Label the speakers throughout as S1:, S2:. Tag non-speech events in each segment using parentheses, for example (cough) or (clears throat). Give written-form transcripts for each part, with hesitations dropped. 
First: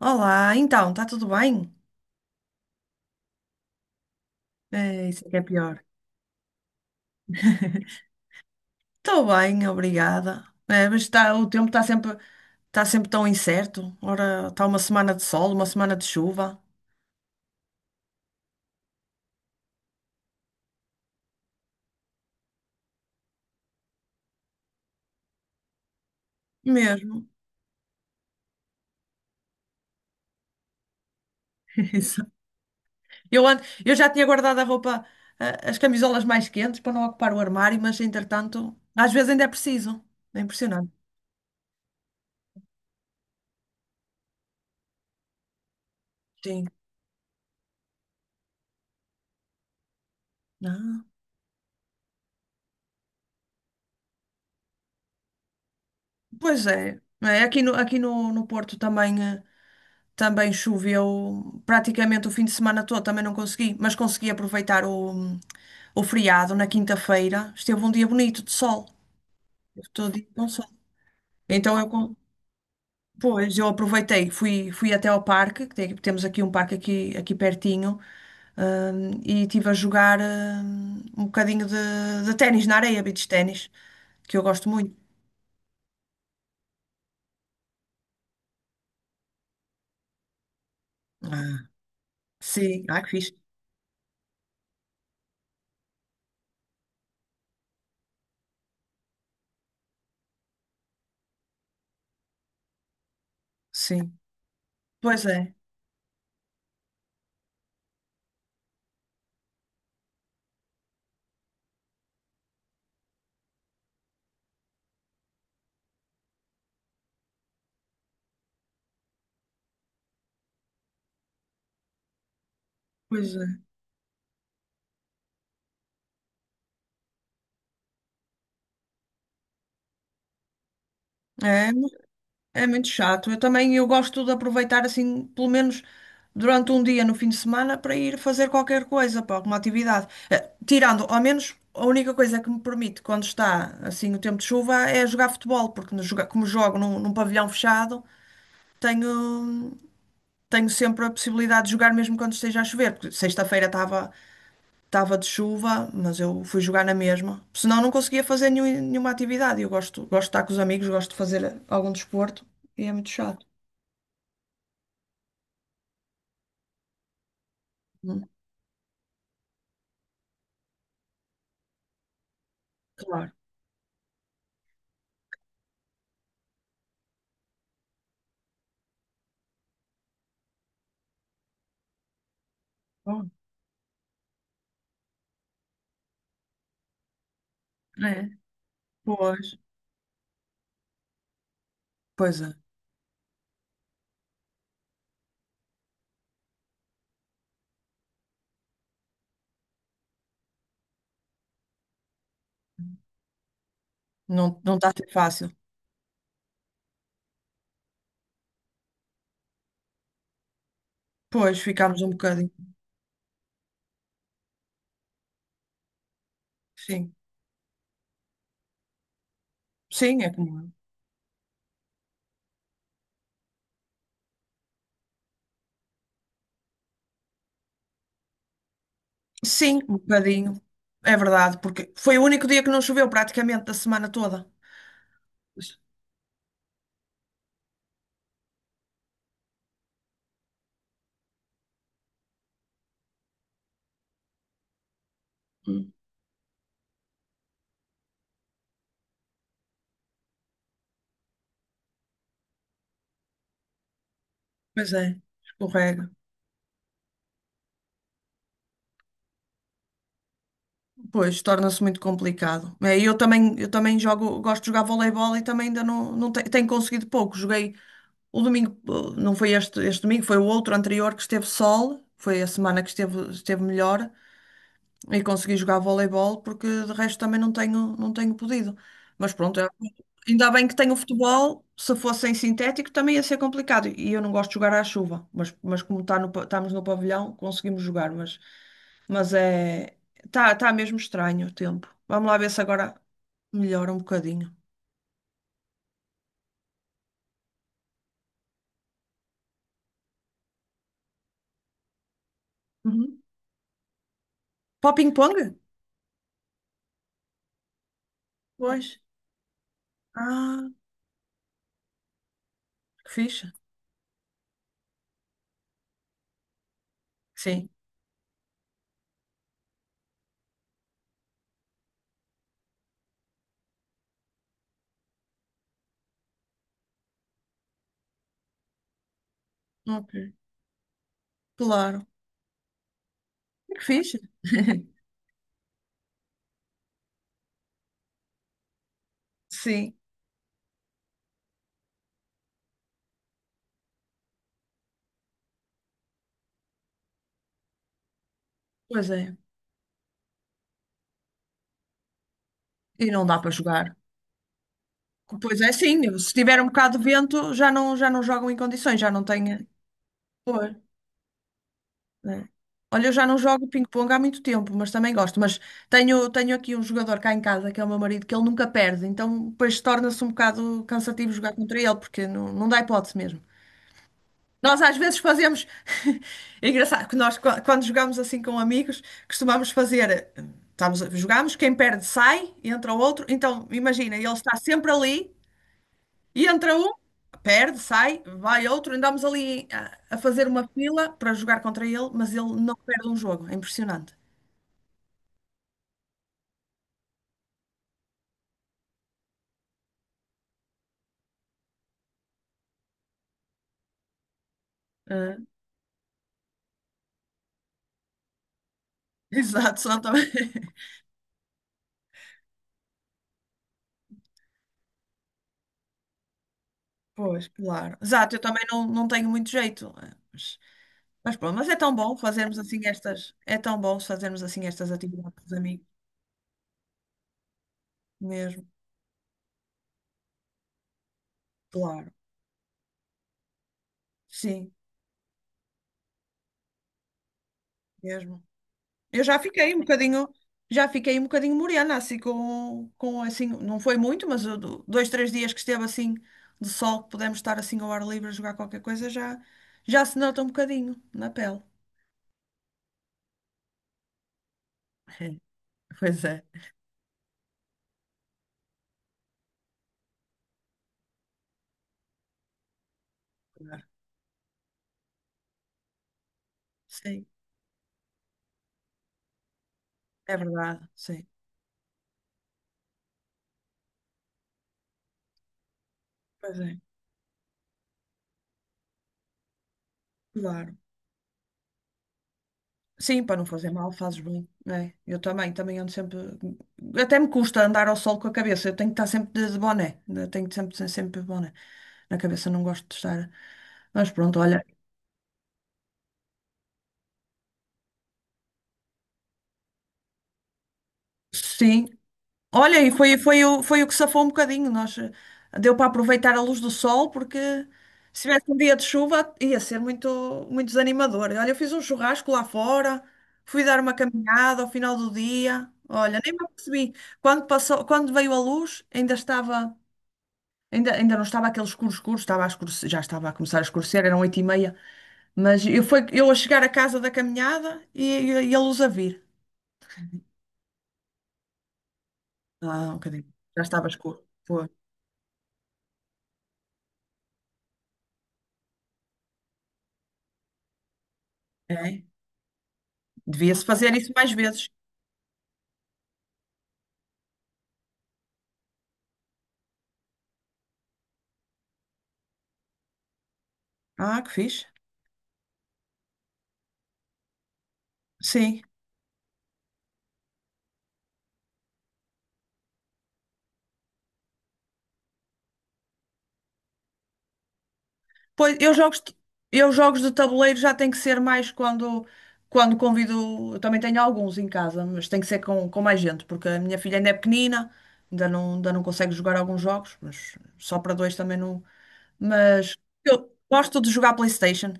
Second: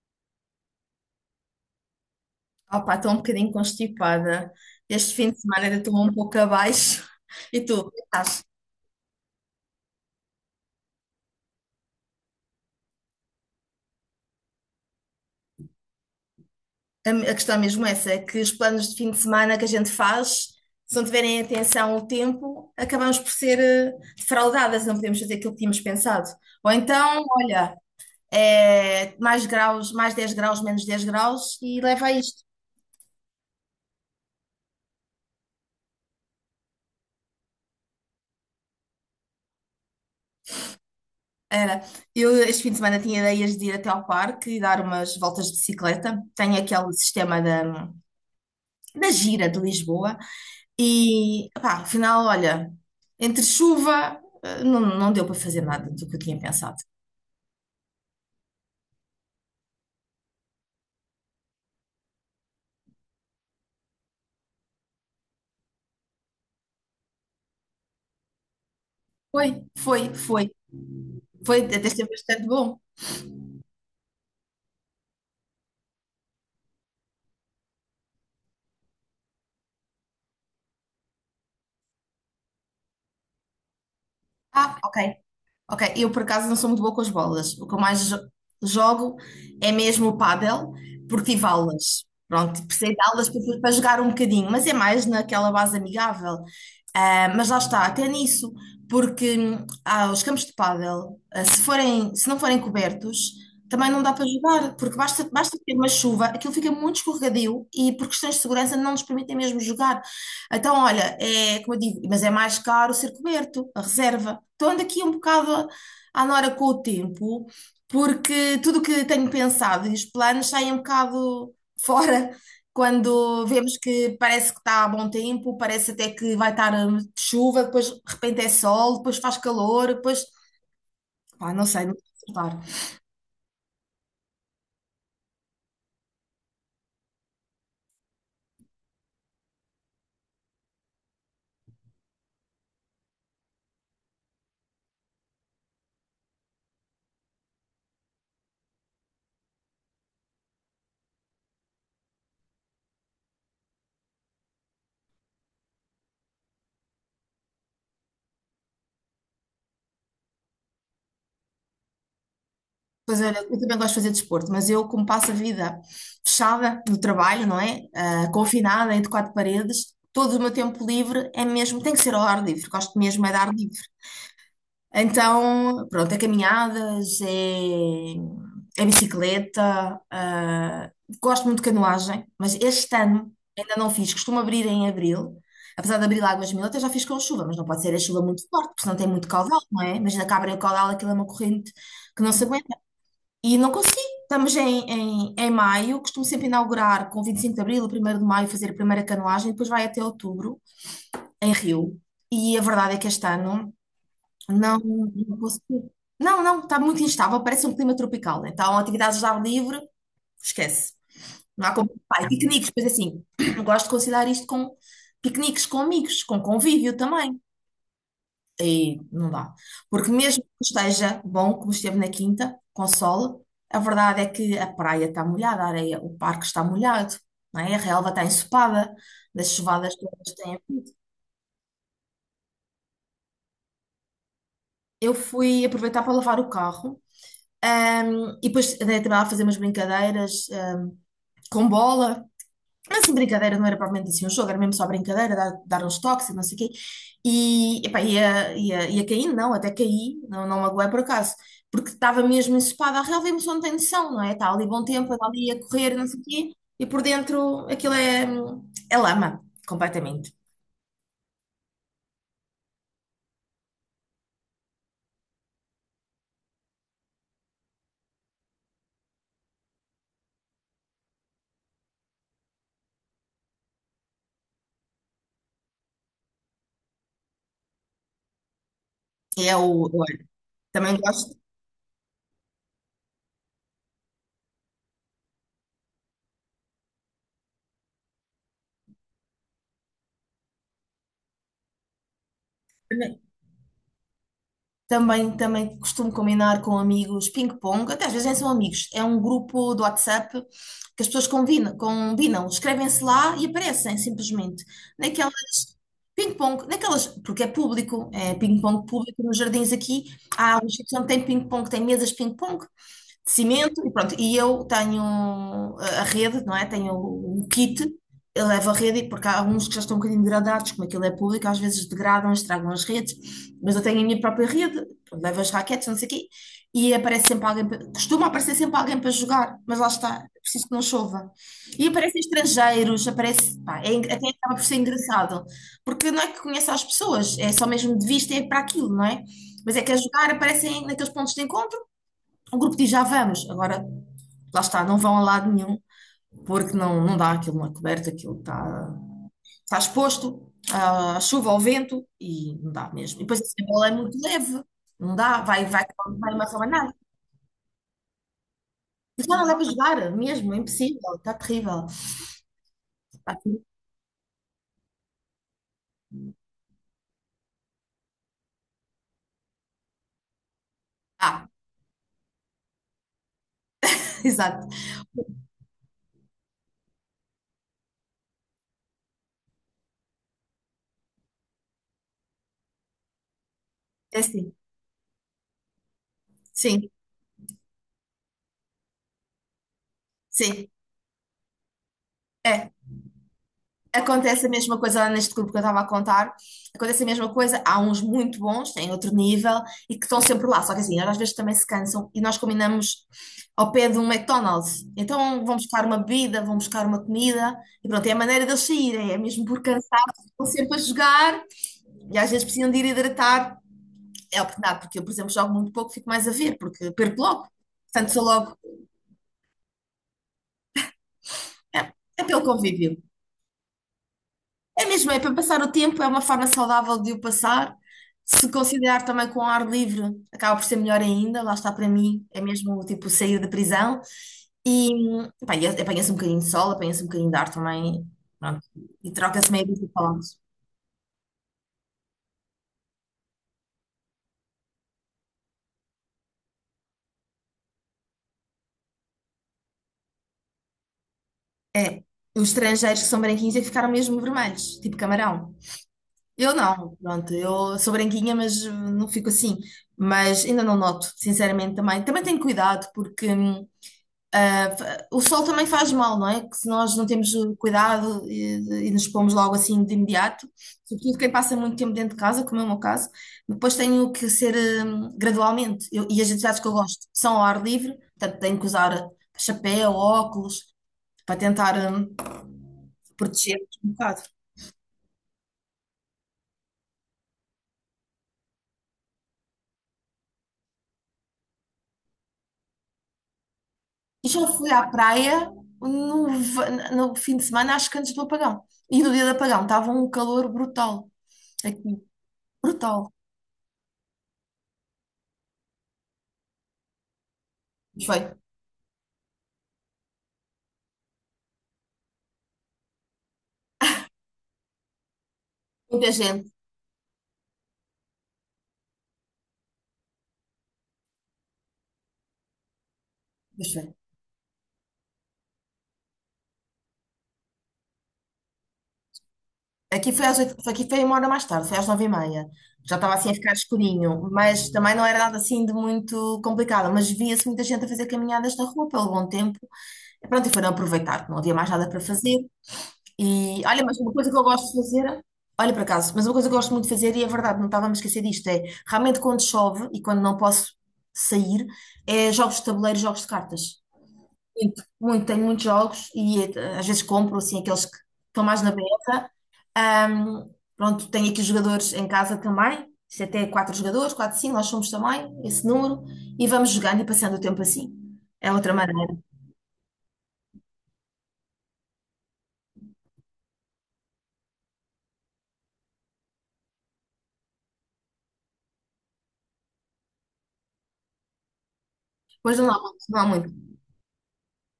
S1: Olá, então, está tudo bem?
S2: Opa, estou um bocadinho constipada.
S1: É,
S2: Este
S1: isso é
S2: fim
S1: que
S2: de
S1: é
S2: semana ainda
S1: pior.
S2: estou um pouco abaixo. (laughs) E tu, estás?
S1: Estou bem, obrigada. É, mas está, o tempo está sempre tão incerto. Ora, está uma semana de sol, uma semana de chuva.
S2: A questão mesmo é essa, é que os planos de fim de semana que a gente faz, se não tiverem atenção ao tempo, acabamos por ser defraudadas, não podemos fazer aquilo que tínhamos pensado. Ou então,
S1: Mesmo.
S2: olha, é mais graus, mais 10 graus, menos 10 graus e
S1: (laughs)
S2: leva a
S1: Isso.
S2: isto.
S1: Eu já tinha guardado a roupa, as camisolas mais quentes para não ocupar o armário, mas entretanto, às vezes ainda é preciso. É impressionante.
S2: Era. Eu este fim de semana tinha ideias de ir até ao parque e dar umas voltas de bicicleta. Tenho
S1: Sim.
S2: aquele sistema da gira de Lisboa.
S1: Ah,
S2: E, pá, afinal, olha, entre chuva, não, não deu para fazer nada do que eu tinha
S1: pois
S2: pensado.
S1: é. É, aqui no, no Porto também. Também choveu praticamente o fim de semana todo, também não consegui, mas consegui aproveitar o feriado na quinta-feira. Esteve um dia bonito de sol,
S2: Foi,
S1: eu estou
S2: foi,
S1: de com
S2: foi.
S1: sol.
S2: Foi,
S1: Então eu,
S2: até esteve
S1: con-
S2: bastante bom.
S1: pois, eu aproveitei, fui até ao parque, que temos aqui um parque aqui pertinho, e estive a jogar, um bocadinho de ténis na areia, beach ténis, que eu gosto
S2: Ah,
S1: muito.
S2: ok, ok. Eu, por acaso, não sou muito boa com as bolas. O que eu mais jogo é mesmo o pádel, porque tive
S1: Ah,
S2: aulas. Pronto,
S1: sim,
S2: precisei
S1: ah,
S2: de
S1: que
S2: aulas
S1: fixe.
S2: para, jogar um bocadinho, mas é mais naquela base amigável. Ah, mas lá está, até nisso, porque os campos de pádel, se não forem cobertos, também não
S1: Sim,
S2: dá para jogar, porque
S1: pois
S2: basta,
S1: é,
S2: basta ter uma chuva, aquilo fica muito escorregadio e por questões de segurança não nos permitem mesmo jogar. Então, olha, é como eu digo, mas é mais caro ser coberto, a reserva. Então ando aqui um bocado à nora com o tempo, porque tudo o que tenho pensado e os planos saem um bocado fora
S1: pois é.
S2: quando vemos que parece que está a bom tempo, parece até que vai estar chuva, depois de repente é sol, depois faz calor, depois, pá, não
S1: É,
S2: sei, explicar.
S1: É muito chato. Eu também eu gosto de aproveitar assim, pelo menos durante um dia no fim de semana, para ir fazer qualquer coisa, para alguma atividade. Tirando, ao menos, a única coisa que me permite, quando está assim o tempo de chuva, é jogar futebol, porque no joga- como jogo num pavilhão fechado, tenho, tenho sempre a possibilidade de jogar mesmo quando esteja a chover, porque sexta-feira estava de chuva, mas eu fui jogar na mesma. Senão não conseguia fazer nenhuma atividade. Eu gosto de estar com os amigos, gosto de fazer algum desporto e é muito
S2: Pois olha,
S1: chato.
S2: eu também gosto de fazer desporto, mas eu, como passo a vida fechada no trabalho, não é? Ah, confinada entre quatro paredes, todo o meu tempo livre é mesmo, tem que ser ao ar livre, gosto mesmo é
S1: Claro.
S2: de ar livre. Então, pronto, é caminhadas, é bicicleta, gosto muito de canoagem, mas este
S1: Oh,
S2: ano ainda não fiz, costumo abrir em abril, apesar de abrir Águas Mil, até já fiz com chuva, mas não pode ser a chuva
S1: é.
S2: muito forte, porque senão tem muito
S1: Pois.
S2: caudal, não é? Imagina que abrem o caudal, aquilo é uma corrente que não
S1: Pois
S2: se
S1: é.
S2: aguenta. E não consegui, estamos em, maio, costumo sempre inaugurar com 25 de abril, primeiro de maio, fazer a primeira canoagem, depois vai até outubro, em Rio. E a verdade é que este ano.
S1: Não, não
S2: Não,
S1: está a ser
S2: não
S1: fácil.
S2: consigo. Não, não, está muito instável, parece um clima tropical, né? Então, atividades ao ar livre, esquece.
S1: Pois,
S2: Não há como.
S1: ficámos um
S2: Pá, e
S1: bocadinho.
S2: piqueniques, pois assim, (clears throat) eu gosto de conciliar isto com piqueniques com amigos, com convívio
S1: Sim.
S2: também. E não dá. Porque
S1: Sim, é
S2: mesmo que
S1: como. Eu.
S2: esteja bom, como esteve na quinta, com sol, a verdade é que a praia está molhada, a areia, o parque está molhado, não é? A relva está ensopada, das
S1: Sim,
S2: chuvadas
S1: um
S2: todas que
S1: bocadinho.
S2: têm.
S1: É verdade, porque foi o único dia que não choveu praticamente da semana toda.
S2: Eu fui
S1: Pois
S2: aproveitar para lavar o carro. E depois andei também lá a fazer umas brincadeiras, com bola, mas assim, brincadeira, não era propriamente assim um jogo, era mesmo só brincadeira, dar,
S1: hum,
S2: uns toques e não sei o quê. E epá, ia, caindo, não, até caí, não, não magoei por acaso, porque estava mesmo ensopada, a relva emoção não tem noção, não é? Está ali bom
S1: pois
S2: tempo,
S1: é,
S2: anda ali a correr, não
S1: escorrega.
S2: sei o quê, e por dentro aquilo é lama, completamente.
S1: Pois, torna-se muito complicado. É, e eu também jogo, gosto de jogar voleibol e também ainda não tenho conseguido pouco. Joguei o domingo, não foi este domingo, foi o outro anterior que esteve sol, foi a semana que esteve melhor. E consegui jogar voleibol porque de resto também não tenho podido. Mas
S2: É
S1: pronto,
S2: o, olha,
S1: ainda bem que tenho o
S2: também gosto.
S1: futebol. Se fosse em sintético também ia ser complicado. E eu não gosto de jogar à chuva. Mas como estamos no pavilhão, conseguimos jogar. Mas é. Tá mesmo estranho o tempo. Vamos lá ver se agora melhora um bocadinho.
S2: Também costumo combinar com amigos ping-pong, até às vezes nem são amigos, é um grupo do WhatsApp que as pessoas combinam, escrevem-se
S1: Uhum.
S2: lá e aparecem simplesmente.
S1: Para o
S2: Naquelas
S1: ping-pong?
S2: ping-pong, naquelas, porque é público, é ping-pong
S1: Pois.
S2: público nos jardins aqui, há um
S1: Ah,
S2: sítio onde tem ping-pong, tem mesas de ping-pong,
S1: que
S2: de
S1: fixe.
S2: cimento e pronto. E eu tenho a rede, não é? Tenho o
S1: Sim.
S2: kit, eu levo a rede, porque há alguns que já estão um bocadinho degradados, como aquilo é público, às vezes degradam, estragam as redes, mas eu tenho a minha própria rede, pronto, levo as raquetes, não sei o quê, e aparece sempre alguém, costuma aparecer sempre alguém para jogar, mas lá
S1: Ok.
S2: está, é preciso que não chova. E
S1: Claro.
S2: aparecem estrangeiros, aparece, pá,
S1: Que fixe.
S2: até acaba por ser
S1: (laughs)
S2: engraçado, porque não é que conhece as pessoas, é só mesmo de vista, é para aquilo, não é? Mas é que
S1: Sim.
S2: a jogar aparecem naqueles pontos de encontro, o grupo diz já vamos, agora lá está, não vão a lado nenhum, porque não, não dá aquilo na coberta, aquilo está,
S1: Pois é.
S2: está exposto à chuva, ao vento e não dá
S1: E
S2: mesmo. E
S1: não dá
S2: depois
S1: para
S2: a bola é
S1: jogar.
S2: muito leve, não dá,
S1: Pois
S2: vai,
S1: é,
S2: vai,
S1: sim. Se
S2: vai uma
S1: tiver um
S2: rabanada.
S1: bocado de vento, já não jogam em condições, já não
S2: Mas não dá para
S1: tenho.
S2: jogar mesmo, é
S1: Pois,
S2: impossível, está terrível.
S1: é. Olha, eu já
S2: Está
S1: não
S2: terrível.
S1: jogo ping-pong há muito tempo, mas também gosto. Mas tenho aqui um jogador cá em casa, que é o meu marido, que ele nunca perde. Então, depois torna-se um bocado cansativo
S2: Ah,
S1: jogar contra ele, porque não dá hipótese mesmo.
S2: (laughs) exato,
S1: Nós às vezes fazemos. (laughs) É engraçado que nós, quando jogamos assim com amigos, costumamos fazer. Estamos, jogamos, quem perde sai, entra o outro. Então, imagina,
S2: é
S1: ele está
S2: assim,
S1: sempre ali. E entra
S2: sim,
S1: um, perde, sai, vai outro, andamos ali a fazer uma
S2: sim,
S1: fila para jogar contra ele, mas ele
S2: é.
S1: não perde um jogo, é impressionante.
S2: Acontece a mesma coisa lá neste grupo que eu estava a contar. Acontece a mesma coisa. Há uns muito bons, têm outro nível e que estão sempre lá. Só que assim, eles às vezes também se cansam e nós combinamos ao pé de um McDonald's.
S1: Ah,
S2: Então vão buscar uma bebida, vão buscar uma comida e pronto, é a maneira deles saírem. É
S1: (laughs)
S2: mesmo por
S1: exato, senão
S2: cansaço,
S1: também. (laughs)
S2: estão sempre a jogar e às vezes precisam de ir hidratar. É a oportunidade, porque eu, por exemplo, jogo muito pouco, fico mais a ver, porque perco
S1: Pois,
S2: logo.
S1: claro.
S2: Portanto, sou
S1: Exato, eu
S2: logo.
S1: também não tenho muito jeito. Mas pronto, é tão bom
S2: É pelo
S1: fazermos assim
S2: convívio.
S1: estas. É tão bom fazermos assim
S2: É
S1: estas
S2: mesmo, é
S1: atividades
S2: para
S1: com os
S2: passar o
S1: amigos,
S2: tempo, é uma forma saudável de o passar. Se
S1: mesmo,
S2: considerar também com ar livre, acaba por ser melhor ainda. Lá está, para
S1: claro.
S2: mim é mesmo tipo sair da prisão.
S1: Sim,
S2: E pá, e apanha-se um bocadinho de sol, apanha-se um bocadinho de ar também.
S1: mesmo.
S2: Pronto. E
S1: Eu já
S2: troca-se meio
S1: fiquei um
S2: de
S1: bocadinho,
S2: palavras.
S1: já fiquei um bocadinho morena, assim, com assim, não foi muito, mas eu dois, três dias que esteve assim de sol, que pudemos estar assim ao ar livre a jogar qualquer coisa, já se nota um bocadinho na pele.
S2: É, os estrangeiros que são branquinhos é que ficaram mesmo vermelhos, tipo
S1: É,
S2: camarão.
S1: pois é.
S2: Eu não, pronto, eu sou branquinha, mas não fico assim. Mas ainda não noto, sinceramente também. Também tenho cuidado, porque,
S1: Claro.
S2: o sol também faz mal, não é? Que se nós não
S1: Sim,
S2: temos cuidado e nos pomos logo assim de
S1: é
S2: imediato,
S1: verdade,
S2: sobretudo
S1: sim.
S2: quem passa muito tempo dentro de casa, como é o meu caso, depois tenho que ser gradualmente. E as
S1: Pois
S2: atividades que eu
S1: é,
S2: gosto são ao ar livre, portanto tenho que usar chapéu, óculos,
S1: claro.
S2: para tentar
S1: Sim, para não
S2: proteger
S1: fazer mal,
S2: um
S1: fazes
S2: bocado.
S1: bem. É, eu também, ando sempre. Até me custa andar ao sol com a cabeça. Eu tenho que estar sempre de boné. Eu tenho que sempre, sempre de boné. Na cabeça não gosto de estar. Mas
S2: E
S1: pronto,
S2: já
S1: olha.
S2: fui à praia no fim de semana, acho que antes do apagão. E no dia do apagão estava um calor brutal
S1: Sim.
S2: aqui.
S1: Olha, e
S2: Brutal.
S1: foi o que safou um bocadinho. Nós, deu para aproveitar a luz do sol, porque
S2: Mas
S1: se
S2: foi.
S1: tivesse um dia de chuva ia ser muito, muito desanimador. Olha, eu fiz um churrasco lá fora, fui dar uma caminhada ao final do dia.
S2: Muita
S1: Olha, nem me
S2: gente.
S1: apercebi. Quando passou, quando veio a luz, ainda não estava aquele escuro escuro, estava a escurecer, já estava a começar a
S2: Mas foi.
S1: escurecer, eram 8h30. Mas eu a chegar à casa da caminhada e a luz a vir.
S2: Aqui foi às oito, aqui foi uma hora mais tarde, foi às nove e meia.
S1: Ah, um
S2: Já estava
S1: bocadinho.
S2: assim a ficar
S1: Já estava escuro.
S2: escurinho,
S1: Foi.
S2: mas também não era nada assim de muito complicado. Mas via-se muita gente a fazer caminhadas na rua pelo bom tempo. E pronto, e foram aproveitar, que não havia mais nada para
S1: É?
S2: fazer. E
S1: Devia-se
S2: olha,
S1: fazer
S2: mas
S1: isso
S2: uma coisa
S1: mais
S2: que eu gosto
S1: vezes.
S2: de fazer, olha, por acaso, mas uma coisa que eu gosto muito de fazer, e é verdade, não estava a me esquecer disto, é realmente quando chove e quando não posso sair, é jogos de tabuleiro, jogos de cartas.
S1: Ah, que fixe.
S2: Muito, muito, tenho muitos jogos e às vezes compro assim aqueles que estão
S1: Sim.
S2: mais na beira. Pronto, tenho aqui jogadores em casa também, isto é até quatro jogadores, quatro, cinco, nós somos também esse número, e vamos jogando e passando o tempo assim. É
S1: Pois, eu
S2: outra
S1: jogos de,
S2: maneira.
S1: eu jogos de tabuleiro já tem que ser mais quando convido. Eu também tenho alguns em casa, mas tem que ser com mais gente, porque a minha filha ainda é pequenina, ainda não consegue jogar alguns jogos, mas só para dois também não.
S2: Pois não
S1: Mas
S2: há, não há
S1: eu
S2: muito.
S1: gosto de jogar PlayStation.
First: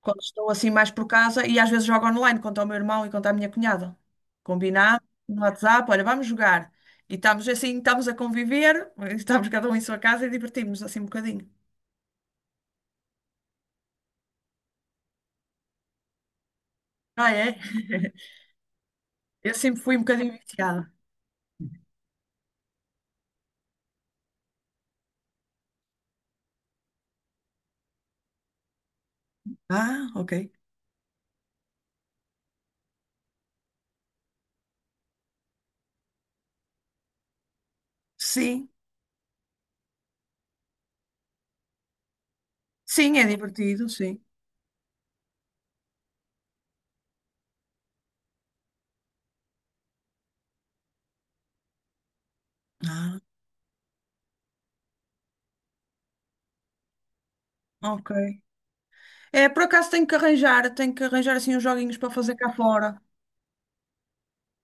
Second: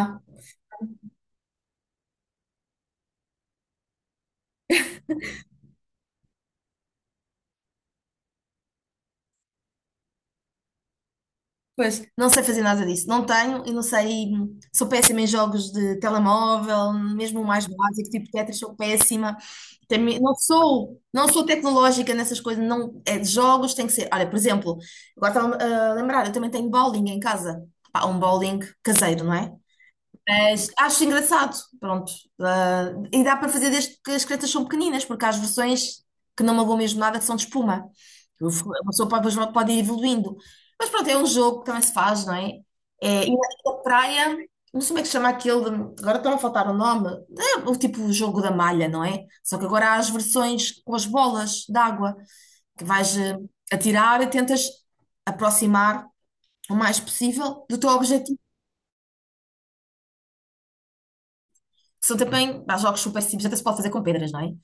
S1: Quando estou assim mais por casa e às vezes jogo online contra o meu irmão e contra a minha cunhada. Combinado no WhatsApp, olha, vamos jogar. E estamos assim, estamos a conviver, (laughs) estamos cada um em sua casa e divertimos-nos assim um bocadinho.
S2: pois, não sei fazer nada disso. Não tenho e não sei. Sou péssima em jogos de telemóvel,
S1: Ah,
S2: mesmo o
S1: é?
S2: mais básico, tipo Tetris, sou péssima.
S1: Eu sempre fui um bocadinho viciada.
S2: Não sou tecnológica nessas coisas, não, é de jogos, tem que ser. Olha, por exemplo, agora estava a lembrar, eu também tenho bowling em casa. Pá, um bowling caseiro, não é?
S1: Ah, ok.
S2: Mas acho engraçado, pronto. Ah, e dá para fazer desde que as cretas são pequeninas, porque há as versões que não magoam mesmo nada, que são de espuma.
S1: Sim,
S2: A pessoa pode, depois pode ir evoluindo. Mas pronto, é um jogo que também se faz, não é?
S1: sim,
S2: É,
S1: é
S2: e na
S1: divertido, sim.
S2: praia, não sei como é que se chama aquele, agora está a faltar o nome, é o tipo o jogo da malha, não é? Só que agora há as versões com as bolas d'água, que vais
S1: Ah,
S2: atirar e tentas aproximar o mais possível do teu
S1: ok.
S2: objetivo,
S1: É, por acaso tenho que arranjar assim uns joguinhos
S2: que
S1: para
S2: são
S1: fazer cá
S2: também, há
S1: fora.
S2: jogos super simples, até se pode fazer com pedras, não é?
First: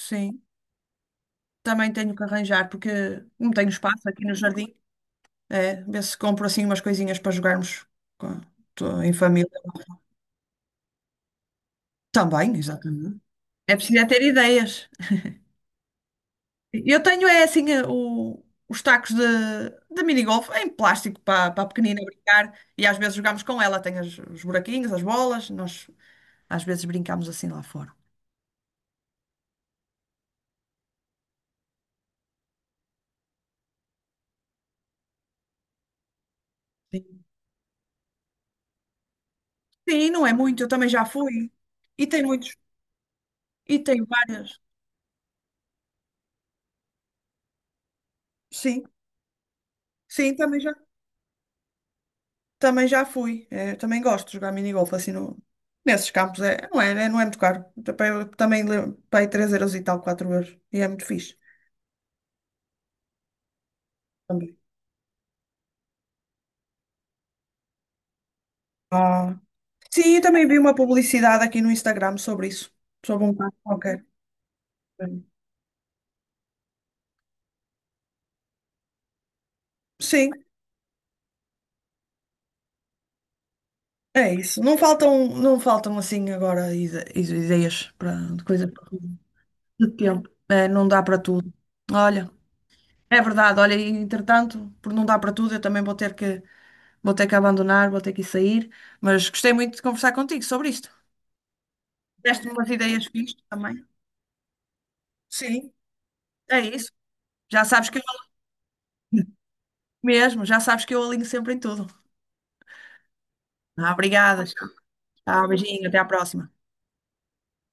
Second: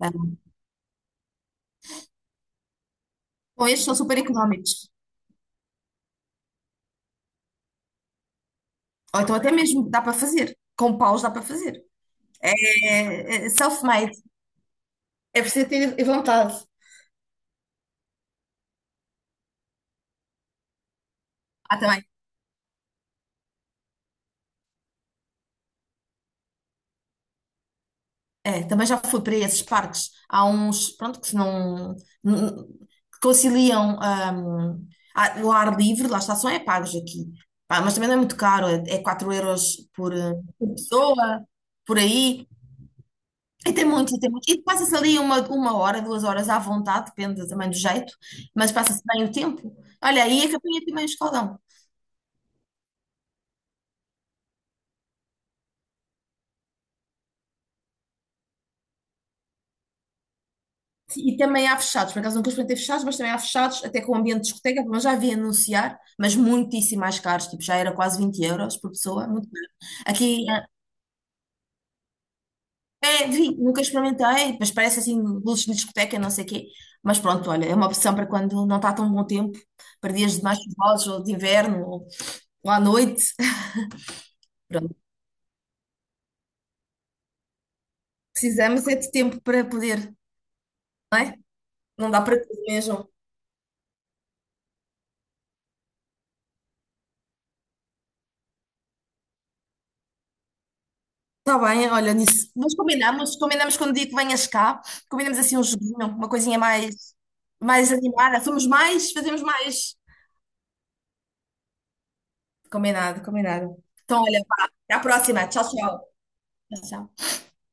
S2: Ah,
S1: também tenho que arranjar, porque não
S2: bom,
S1: tenho
S2: estes são
S1: espaço
S2: super
S1: aqui no jardim.
S2: económicos.
S1: É, vê se compro assim umas coisinhas para jogarmos com- em
S2: Ou então
S1: família.
S2: até mesmo dá para fazer. Com paus dá para fazer.
S1: Também, exatamente.
S2: É, é
S1: É preciso é
S2: self-made.
S1: ter ideias.
S2: É preciso ter vontade.
S1: Eu tenho é assim os tacos de minigolf em plástico para a
S2: Ah,
S1: pequenina
S2: também.
S1: brincar e às vezes jogamos com ela. Tem os buraquinhos, as bolas, nós às vezes brincamos assim lá fora.
S2: É, também já fui para esses parques. Há uns, pronto, que se não... n- que conciliam o ar livre, lá está, só é pagos
S1: Sim,
S2: aqui. Pá, mas também não é muito caro. É 4 euros
S1: sim, não é muito, eu
S2: por
S1: também já
S2: pessoa,
S1: fui.
S2: por
S1: E tem
S2: aí.
S1: muitos,
S2: E
S1: e
S2: tem
S1: tem
S2: muito, e tem muito.
S1: várias.
S2: E passa-se ali uma hora, duas horas à vontade, depende também do jeito, mas
S1: Sim,
S2: passa-se bem o tempo. Olha,
S1: sim,
S2: aí a
S1: também já.
S2: capinha também é escaldão.
S1: Também já fui. Também gosto de jogar minigolf assim nesses campos. É, não é, não é muito caro. Também paguei 3 euros e tal, 4 euros. E é muito fixe
S2: E também há fechados, por acaso nunca experimentei fechados, mas também há fechados, até com ambiente de
S1: também.
S2: discoteca, mas já vi anunciar, mas muitíssimo mais caros, tipo, já era quase 20 euros por pessoa,
S1: Ah.
S2: muito caro.
S1: Sim, eu
S2: Aqui,
S1: também vi uma publicidade aqui no Instagram sobre isso. Sobre um
S2: vi,
S1: parque
S2: nunca
S1: qualquer.
S2: experimentei, mas parece assim, luzes de discoteca, não sei o quê. Mas pronto, olha, é uma opção para quando não está tão bom tempo, para
S1: Sim,
S2: dias de mais chuvosos, ou de inverno, ou, à noite.
S1: é isso. Não
S2: (laughs)
S1: faltam, não faltam assim agora ideias para, de coisa para
S2: Precisamos é de
S1: tudo.
S2: tempo para
S1: De
S2: poder,
S1: tempo. É, não dá para
S2: não é?
S1: tudo.
S2: Não dá
S1: Olha,
S2: para tudo mesmo.
S1: é verdade. Olha, e, entretanto, por não dar para tudo, eu também vou ter que abandonar, vou ter que sair, mas gostei muito de conversar contigo sobre isto.
S2: Está bem, olha nisso.
S1: Deste-me umas
S2: Mas
S1: ideias
S2: combinamos,
S1: fixas também.
S2: combinamos quando o dia que venhas cá, combinamos assim um
S1: Sim,
S2: joguinho, uma coisinha
S1: é isso.
S2: mais,
S1: Já sabes que eu alinho
S2: animada. Somos mais, fazemos mais.
S1: mesmo, já sabes que eu alinho sempre em tudo.
S2: Combinado, combinado.
S1: Ah,
S2: Então, olha,
S1: obrigada.
S2: pá, até à
S1: Tchau,
S2: próxima. Tchau,
S1: beijinho, até à
S2: tchau.
S1: próxima.
S2: Tchau, tchau.